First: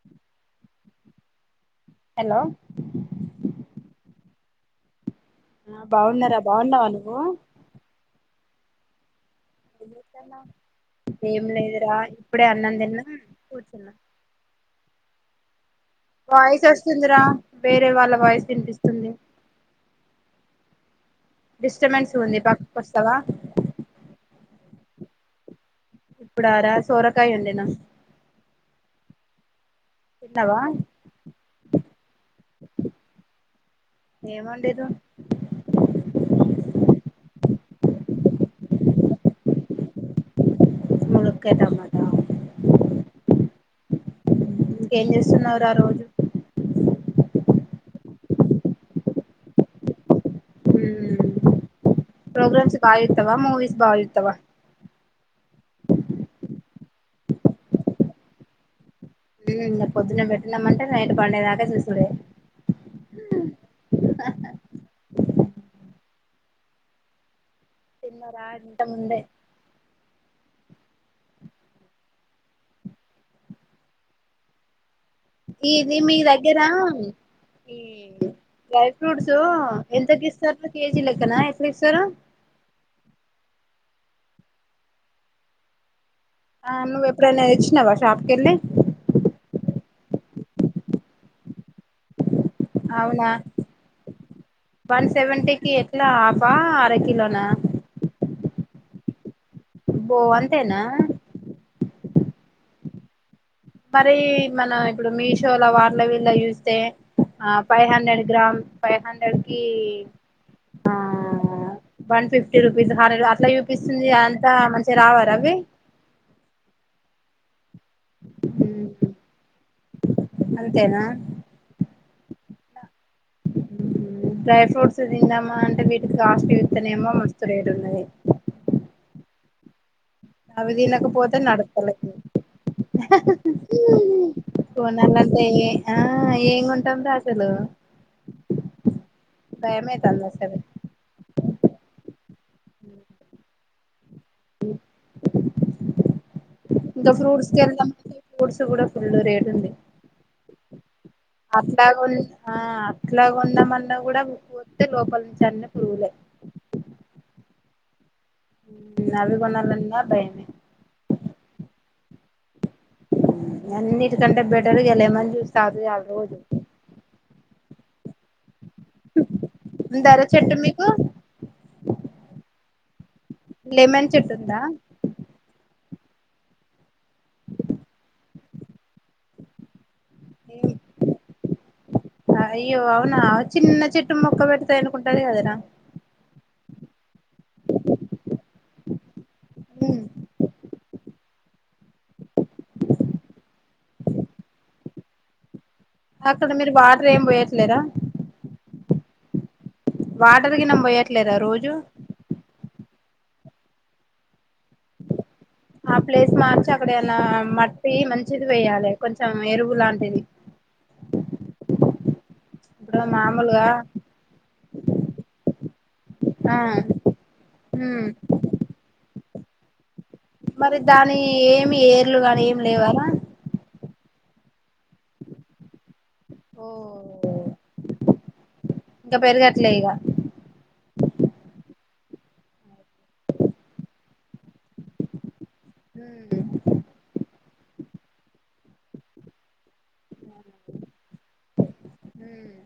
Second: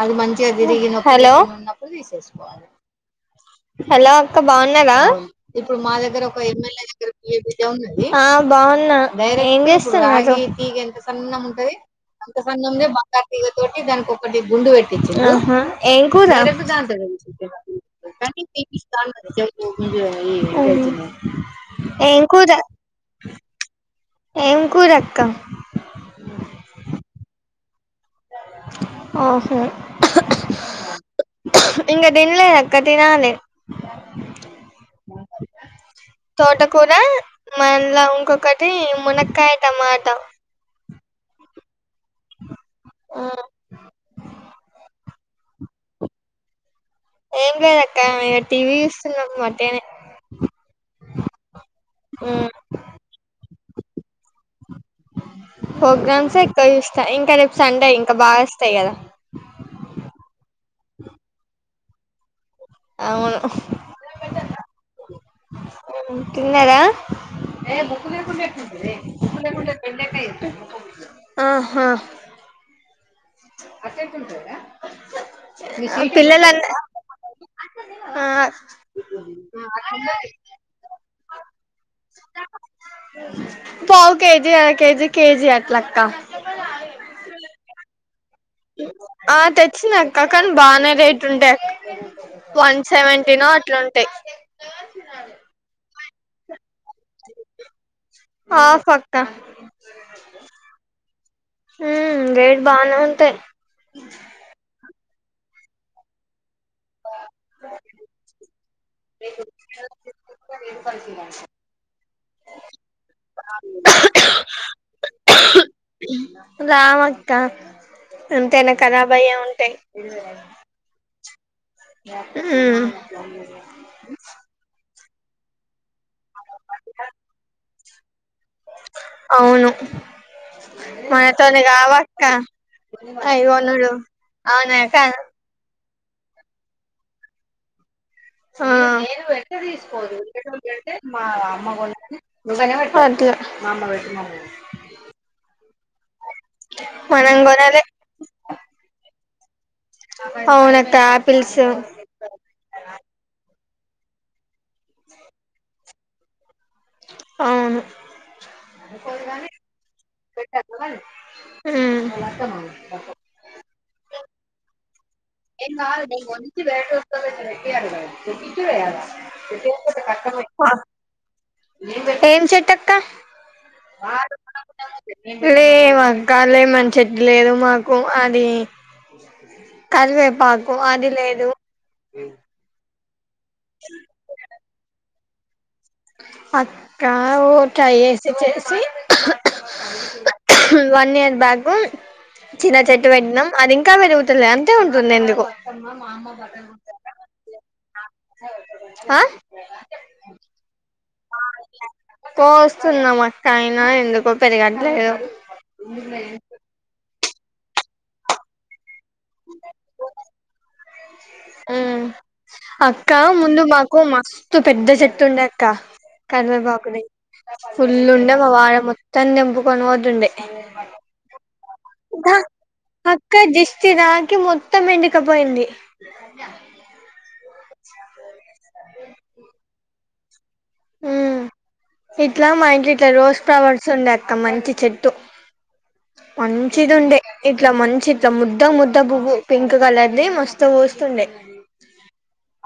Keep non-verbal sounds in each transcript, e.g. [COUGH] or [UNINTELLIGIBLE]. అది మంచిగా జరిగినప్పుడు [UNINTELLIGIBLE] అప్పుడు హలో తీసేసుకోవాలి హలో అక్క బాగున్నారా ఇప్పుడు మా దగ్గర ఒక బాగున్నారా ఎమ్మెల్యే బాగున్నావా దగ్గర నువ్వు పి. ఏ. [UNINTELLIGIBLE] పి. గా ఉన్నది. బావున్నా ఏం చేస్తునావ్ ఏం లేదురా ఇప్పుడే అన్నం తిన్నా కూర్చున్నా దానికి ఒకటి గుండు ఆహా ఏం కూర వాయిస్ వస్తుందిరా వేరే వాళ్ళ వాయిస్ వినిపిస్తుంది అవునా డిస్టర్బెన్స్ గుంది. పక్కకు వస్తావా. ఏం కూర అక్క ఇప్పుడారా సోరకాయ వండినా ఆ హొ తిన్నావా ఇంక తినలేక్క తినాలే ఏం వండిర్రు తోటకూర, మళ్ళా ఇంకొకటి మునక్కాయ టమాట. ములక్కాయ్ టమాటా. ఆహ్ ఏం చేస్తున్నావురా రోజు ఏం లేదు అక్క. ఇగా టీవీ చూస్తున్నాము. వటిగానే మ్మ్ ప్రోగ్రామ్స్ బాగా చూత్తవా, మూవీస్ బాగా చూత్తవా. ట్సే చూస్తా. ఇంకా రేపు సండే ఇంకా బాగోస్తాయి. గదా పొద్దున్నే పెట్టిన్నామంటే నైట్ పండే దకా సుస్ ప్పుడే అవును తిన్నారా ఏ బుకులే తిన్నారా ఇంత కుండెకుంటే ముందే బుకు కుండె పెళ్ెకాయ ఎస్త ఆహా అక్కే చల్పోద ఇది మీ దగ్గర ఈ ఆ డ్రై ఫ్రూట్స్ ఎంతకి ఇస్తారు. కేజీ లెక్కనా ఎట్లీస్తారు. పావు కేజీ, అర కేజీ, కేజీ అట్లక్క. ఆ నువ్వు ఎప్పుడైనా తెచ్చినావా షాప్ కెళ్ళి ఆహ్ తెత్ చినాక్క కాని బాగానే రేట్ ఉంటయాక్. వన్ అవునా సెవెంటీనో అట్లుంటాయి. కిలా అబా అర కిలో నా ఆఫ్ అక్క ఆబో అంతేనా మ్ రేట్ బానే ఉంటాయి. మరి మన ఇప్పుడు మీషోల వార్ల విళ్ళ యూస్ తే ఆ five hundred gram five hundred కి, ఆ వన్ ఫిఫ్టీ రూపీస్ హరరు అట్ల యుపిస్సుంది, అంతా మంచిగా రావా ర అవి రామక్క అంతేనా ఖరాబయ్యె ఉంటయ్. అంతేనా హు [UNINTELLIGIBLE] దిందామ అంటే వి ఇది కాస్టి విత్తనేమో మస్తు రేటున్నది. అవును నవి తినకపోతే మనతోని నడుత్తలే, కావక్క అయ్యో నుడు అవునాక కొనాలంటే ఆ ఏం కొంటామ్ ర అసలు ఆ భయమైతాంది అసలు అట్ల [UNINTELLIGIBLE] ఇదో మనం ఫ్రూట్స్ కొనాలే కెల్లమ్, ఫుట్స్ కూడా ఫుల్లు రే తుంది. అవునత్తా అట్లాగున్ అ అట్లాగున్న మన్ న్న కూడమ్ వత్తె లోపలి నుంచి అన్ని పురుగులే అవును నవి కొన్నలన్నర్ హు న్నిటికంటే బెటర్ ఇగ లెమన్ జ్యూస్ ఏం తాగుతే చాలు కాదు లే రోజు మంచి రేటు వస్సాదిలే అ ఉందారా చెట్టు మీకు ఏం చెట్టు అక్క లెమన్ చెట్టు ఉందా లె ఏం అక్క లెమన్ చెట్ట్ లేదు మాకు అది కరివేపాకు అది లేదు. అయ్యో అవునా చిన్న చెట్టు మొక్క పెడతయ్ అనుకుం డదే కదరా అక్కా ఓ ట్రై ఏసి చేసి హు వన్ ఇయర్ బ్యాకు చిన్న చెట్టు పెట్ట్నం, అది ఇంకా పెరుగుతలే అంతే ఉంటుంది ఎందుకు అక్కడ మీరు వాటర్ ఏమి పోయట్లేరా. ఆ వాటర్ గినం బొయె ట్లేదా రోజు స్తున్నాం అక్క అయినా ఎందుకో పెరగట్లేదు న్న మట్టి మంచిది వేయ్యలె కొంచెం ఎరువు లాంటిది ఉమ్ ఇప్పుడు అక్క ముందు మామూలుగా మాకు మస్తు పెద్ద చెట్టు ఉండే అక్క ఆ కరివేపాకుది ఫుల్ ఉమ్ ఉండే మా వాడ మొ త్తం తెంపుకుని పోతుండే మరి దాని ఏ మి ఏర్లు కానీ ఏం లేవారా స్టీ తాకి మొత్తం ఎండుకపోయింది ఓ ఇంకా పెరగట్లే ఇగ ఉం ఇట్లా మా ఇంట్ల ఇట్లా రోస్ ఫ్లవర్స్ ఉండే అక్క మంచి చెట్టు ఉమ్ మంచిది ఉండే ఇట్లా మంచి ఇట్లా ముద్ద ముద్ద బువ్ పింక్ క్ కలర్ ది మస్తు పూస్తుండే ఉమ్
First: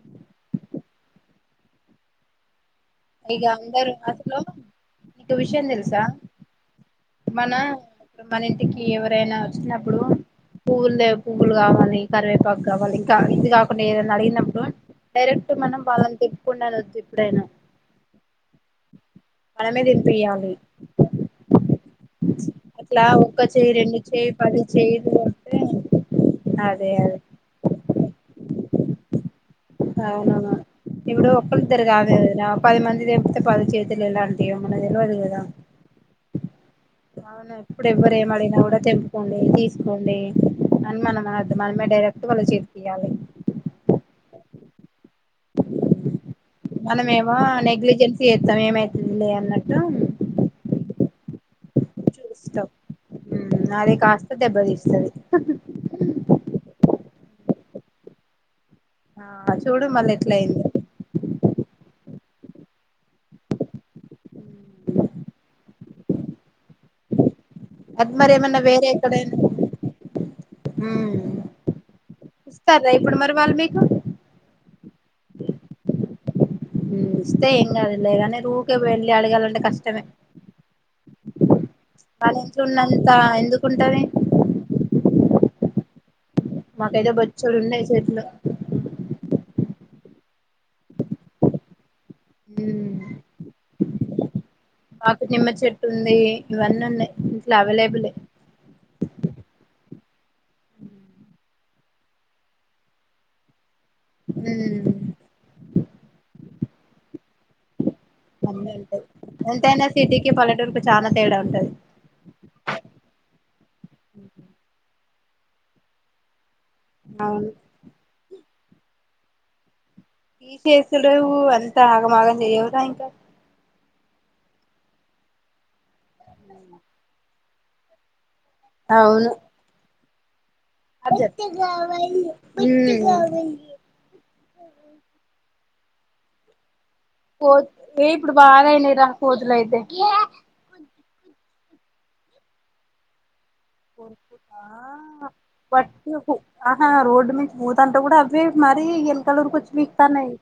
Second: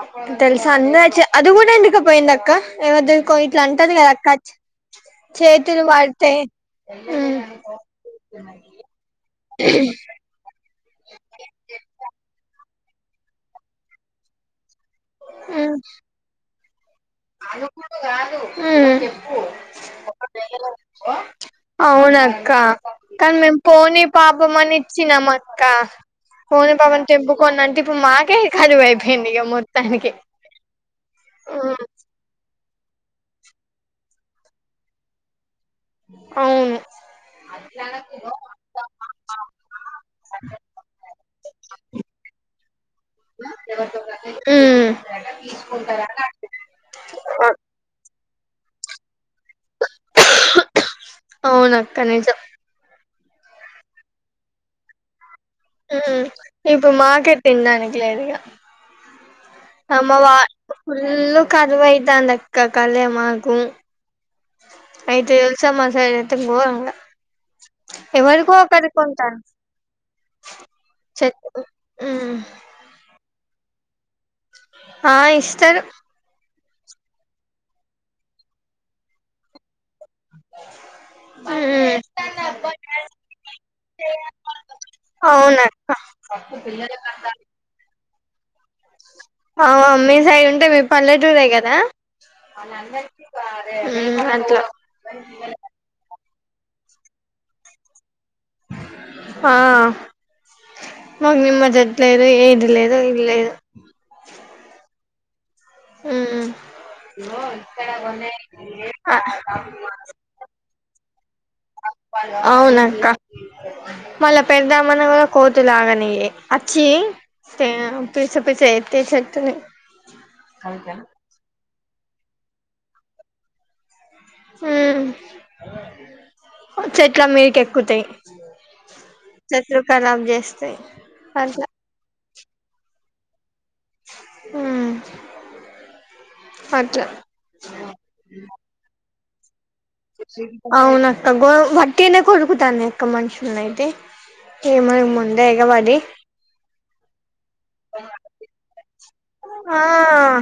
తెలుసా అందరచ్చ అదిగూడ ఎండుక పోయిందక్క ఏవదేనికో ఇగ ఇట్లా అందరు అంటది కదక్క అసలు నీకు విషయం చేతులు తెలుసా పడితే ఉం మనింటికి ఎవరై చినప్పుడు పూవ్వుల్ లేవ్ పువ్వులు కావాలి కరివేపాకు కావాలి ఇంకా ఇది కాకుండా ఏదైనా అడిగినప్పుడు డైరెక్ట్ ఉమ్ మనం వాళ్ళకి దగ్గి కుండాలోద్దిప్ ఎప్పుడైనా ఉం మనమే తినిపియాలి అవున్ అక్క అట్లా కానీ ఒక్క మేము చేయి రెండు పోనీ చేయి పాపం పది అని చేయిలు ఇచ్చినం కొడితే అక్క పోని అదే పాపం అదే తెంపుకోండి అంటే ఇప్పుడు మాకే కరువైపోయింది ఇగ మొ అవునా ఇ ఎప్పుడో ఉమ్ ఒక్కలిద్దరు కాదాయె రా పది మంది దెంపుతే పది చేతులు ఎలాంటియో మనకు తెలవదు కదా అవును అవును ఎప్పుడు ఎవ్వరు ఏమడిగినా కూడా తెంపుకోండి తీసుకోండి అని మనం అనద్దు మనమే డైరెక్ట్ వాళ్ళ చేతికీయ్యాలే ఉమ్ ఉం మనమేమో నెగ్లిజెన్స్ సమయమ అవునక్క నిజం అది కాస్త దెబ్బతీస్తది ఎప్పుడూ మాకు తినడానికి లేదిక ఆ చూడు అమ్మ మళ్ళీ వా ఎట్లా అయిందో ఫుల్లు కరువైతాంది క కలే మాకు అయితే తెల్సా మ [INAUDIBLE] సతు పోంగా అది మరి ఏమన్నా వేరే ఎక్కడైనా చెట్లు మ్మ్ ఇస్తారా ఇప్పుడు మరి వాళ్ళు మీకు ఆ ఇస్తారు ఇస్తే ఎంగాదులే గాని ఊరకే వెళ్లి అడిగాలంటే కష్టమే మ్మ్ వాళ్ళ ఇంట్లో ఉన్నంత ఎందుకుంటది అవున అక్క మాకైతే బొచ్చెడున్నయి చెట్లు అవును మీ సైడ్ ఉంటది పల్లెటూరే కదా [INAUDIBLE] ఉమ్ అన్నయికి అట్లా మాకు నిమ్మ చెట్టు ఉంది ఇవన్నీ ఉన్నయి ఇంట్లో అవైలబులే ఆ మాకు నిమ్మ చెట్టు లేదు ఏది లేదు ఇల్లు లేదు హ న ఎంతయినా సిటీకి పలెటూర్ కి చానా అవునఅక్క మళ్ళా పెద్దమ్మ కోతులాగానే అచ్చి అవును సరే పసప్ప చె ఎతే చెతు ఈ చేేసులుఊ అంత ఆగమాగం చేయవు గా ఇంకా ఉమ్ చెట్లా అమ్మెకి కెక్కుతాయి అవును కరబ్ చేస్తా అ చెప్ ఎత్తి కావాలి ఉమ్ ఆ పో ఏ ఇప్పుడు బాగ అయినాయిరా ఓద్లయితే అవునా గొడుగు వట్టేనే కొడుకుతా ఎక్క మనుషు ఎగబడి పట్టి ఆహా రోడ్డు మంచి పోతంటా కూడా అవే మరీ ఎలకలుూరుక వచ్చి ఆ పీకుతాన్నాయి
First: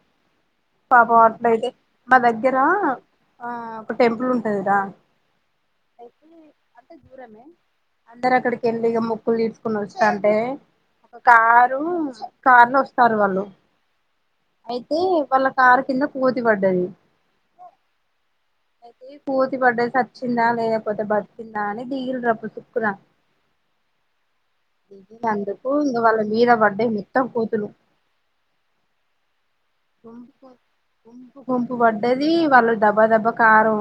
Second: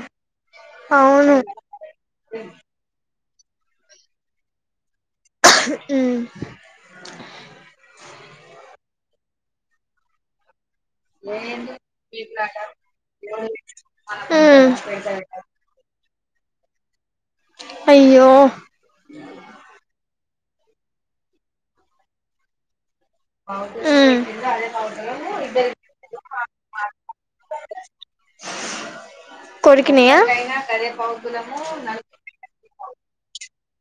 పాపం అవును అట్ల అయితే మా దగ్గరా ఆ ఇప్పుడు టెంపుల్ ఉంటది గా ఉమ్ అయితే అంత దూరమే అక్కడికిళ్లిగా మొక్కులు తీర్చుకుని వచ్చిన అంటే ఒక కారు కార్ లో వస్తారు వాళ్ళు ఉమ్ అయితే వాళ్ళ కారు కింద పోతి బడ్డది అయ్యో అయితే పోతే బడ్డది సచ్ తిన్నా లేకపోతే బట్ తిన్నా అని బిగిలు రప్పు కుర ఉమ్ ఇక అందుకు ఇక వాళ్ళ మీద పడ్డాయి మొత్తం కోతులు కొరికినయా గుంపు గుంపు పడ్డది వాళ్ళు దబ దెబ కారం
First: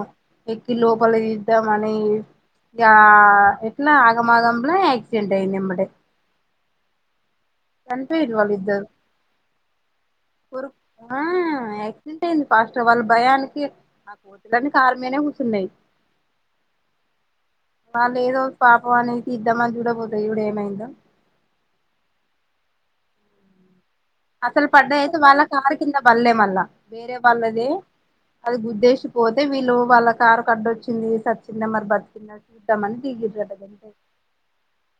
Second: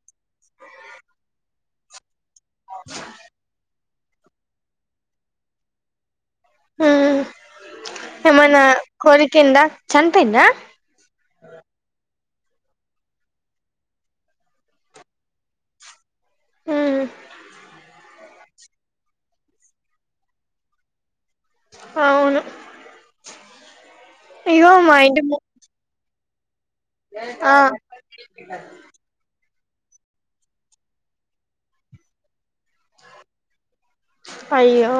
ఎక్కి లోపలికి దా మన ఈ ఎహె ఇట్లా ఆగం ఆగంల ఎక్కిండే నేం‌బడే ఊ ఏమన్నా కోరికింద చనిపోయిందా. కోరుకు ఆ ఎక్ తింటేంది ఫస్ట్ గా వాళ్ళ భయానికి ఆ కోతులన్నీ కారుమీదనే కూర్చున్నాయి. ఉమ్ బాలేదో పాపం అనేసి ఇద్దామని చూడబోతే ఇప్పుడు ఏమైందో. అవును అసలు ఇగో మా పడ్డాయి అయితే ఇంటి ము వాళ్ళ కారు కింద పల్లె మల్ల వేరే ఆ వాళ్ళది అది గుద్దేశిపోద్ తే వీళ్ళు వాళ్ళ కారుకు అడ్డు వచ్చింది. చచ్చింద మరి బతుకింద తె కొంత మంది దిగిరదదంట అయ్యో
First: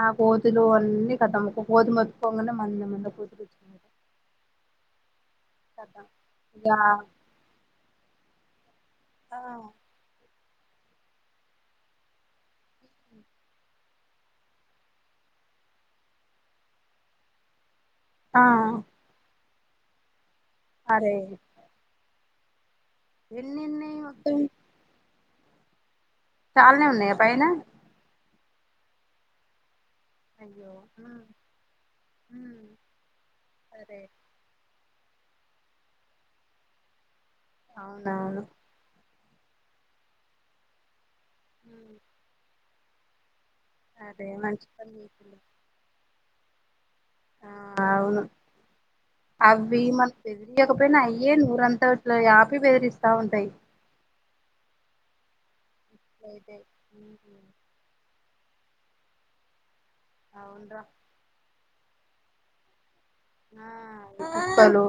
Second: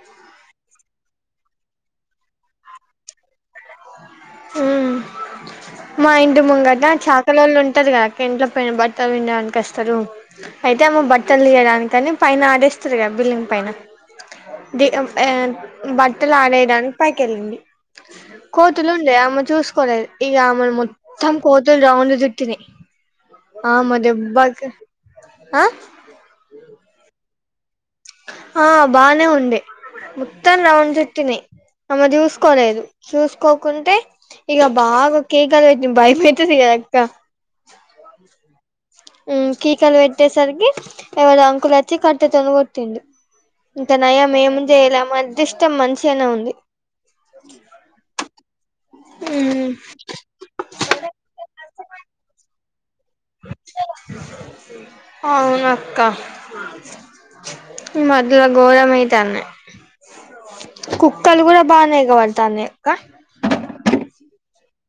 ఆ కోతులు అన్ని ఇది కథ మొత్తం కోతి మోత్తుకోంగానే మంది అంద ఆహ్ హ్మ్ కతం మా ఇంటి ఇగ ముంగట చాకలోళ్ళు ఉంటారు కదాక్క ఇంట్లో పెంబట్ ఆ వినడాన్నికివస్తారు అయితే ఆమె బట్టలు తీయడానికి కాని పైన ఆరెస్తారు కదా బిల్డింగ్ పైన దీ బట్టలు ఆరేయడానికి పైకి వెళ్ళింది ఆ కోతులు ఉండే ఆమె చూసు కోలేదు ఆమెను అరే మొత్తం కోతులు రౌండ్ జుట్టుని ఎన్నిన్ని ఆమె దెబ్బాకి ఆ చాలనే ఉన్నాయా పైనా ఆ బానే ఉండే మొత్తాం రౌండ్ అయ్యో చుట్టీనై ఆమె ఉమ్ చూస్కోలేదు చూస్కోకుంటే సరే ఇగ బాగ కేకలు పెట్టింది భయమైతది కదా అక్క అవునువును హ్మ్ కీకలు పెట్టేసరికి ఎవరు ఉమ్ అంకులుచ్చి కట్టి తో నే కోట్ తిండు ఇంత అదే నయం ఏమి మంచి పని చేయలే చేసింది అదృష్టం మంచిగానే ఉం ఆ ఆ అవును అవి మనం బెదిరియకపోయినా అయ్యే నూరంతా అట్లా ఆపి బెదిరిస్ త్తా ఉంటాయి అవునా లేదే హ్మ్ హు చాలా కొరమైతండా అవునురా కుక్కలు కూడా బాగానే ఎగ బడతాండి క ఉప్పలు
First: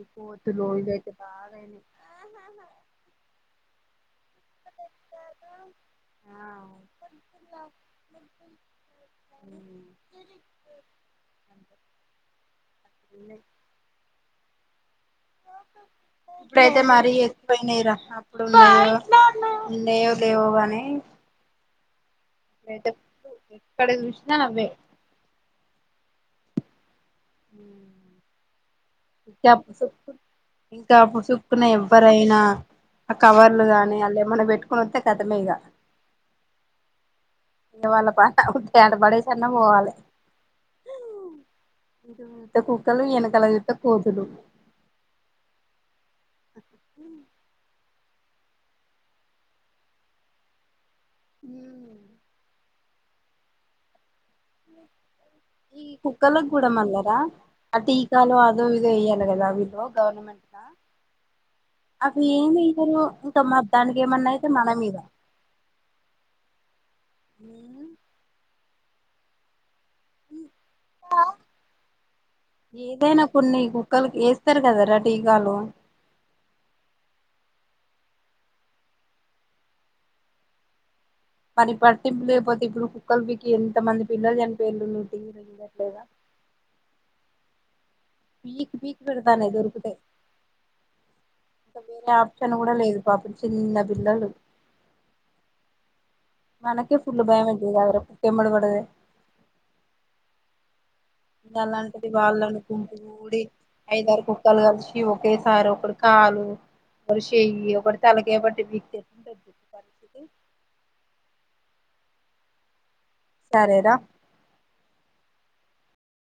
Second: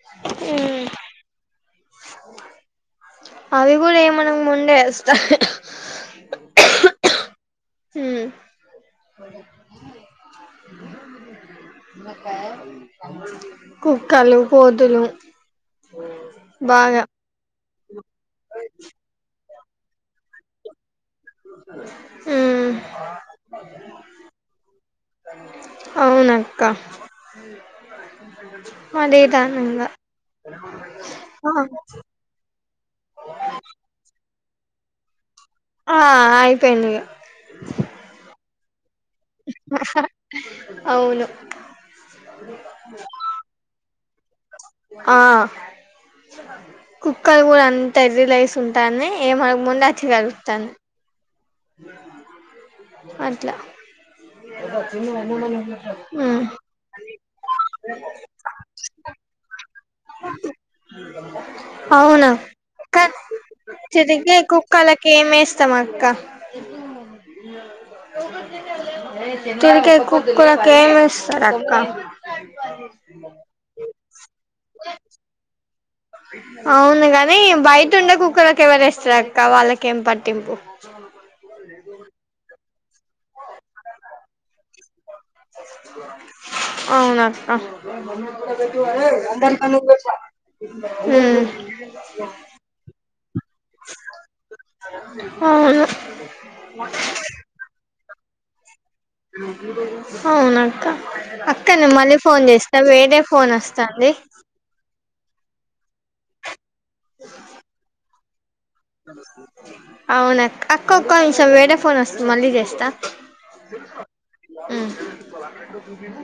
ఈ కోతులు [UNINTELLIGIBLE] బాధ అయింది ఆహాహా అవి గూడ ఏమ ముందే ఎస్త ఆ [UNINTELLIGIBLE] ఉమ్, [INAUDIBLE] ఉన్నాయి. కుక్కలు పోదులు ఇప్పుడైతే మరీ ఎసిపోయినాయిరా అప్పుడు న నేవు లేవుగాని అ బైటప్పుడు ఎక్కడ చూసినా అవ్వే అవునక్క [INAUDIBLE] ఇంకా అప్పు చు మదేదానంగా ఇంకా అప్పు ఆ చుక్కన ఎవ్వరైనా ఆ కవర్లు గానీ అల్ల ఏమన్నా పెట్టుకు. క్రొత్త కతమే ఇగ ఆ అయిపొయిందిగ ఇళ వాళ్ళ పాట హుద్ [UNINTELLIGIBLE] పడేసన్న పోవాలె అవును కుక్కలు ఎనకల [INAUDIBLE] పోదులు ఆ కుక్కది కూడా అన్ తెర్రి లేసి ఉంటాన్నాయ్ ఏమ ముందాచి కలుగుతాను అట్ల ఈ హ్మ్ కుక్కలకి గూడా మళ్లరా ఆ టీకాలో అదో ఇదో ఎయ్యాలి గదా వీళు గవర్నమెంట్ల అవునా కన్ ఇంకా చిరిగే దానికేమన్నయితే మనం ఇగ కుక్కలకి ఏమేస్తాం అక్క [INAUDIBLE] తిరికే కుక్కలకి ఏమేస్తారు అక్క ఏదైనా కొన్ని కుక్కలకి ఏస్తారు కదరా టీకాలు అవును గని బయటుండే కుక్కలకి ఎవరేస్తారక్క వాళ్ళకేం పట్టింపు పనిపట్టింపులేపోతే ఇప్పుడు ముక్కల్ పికి ఎంత మంది పిల్లలు చనిపొయిండ్రు అవునక్క పీక్ పీక్ పెడతాన్నాయ్ దొరుకుతే, హ్మ్ ఇక వేరే ఆప్షన్ గుడ లేదు పాపం చిన్న పిల్లలు అవును మనకే ఫుల్లు భయం అయితది గదరా. ఎమ్మడబడదే అవునక్క అక్క నేను ఇంగలాంటిది మళ్ళీ వాళ్ళ ఫోన్ చేస్తా వేరే అనుకుంటూడి ఫోన్ వస్తాంది ఐదారు కుక్కలు కలిషి ఒక్ ఈ సార్ ఒకడు కాలు ఒక షెయ్యి ఒకటి తల యొకటి అవునాక్ అక్క ఒక్క నిమిషం వేరే ఫోన్ వస్తుంది మళ్ళీ చేస్తా సరేరా హ్మ్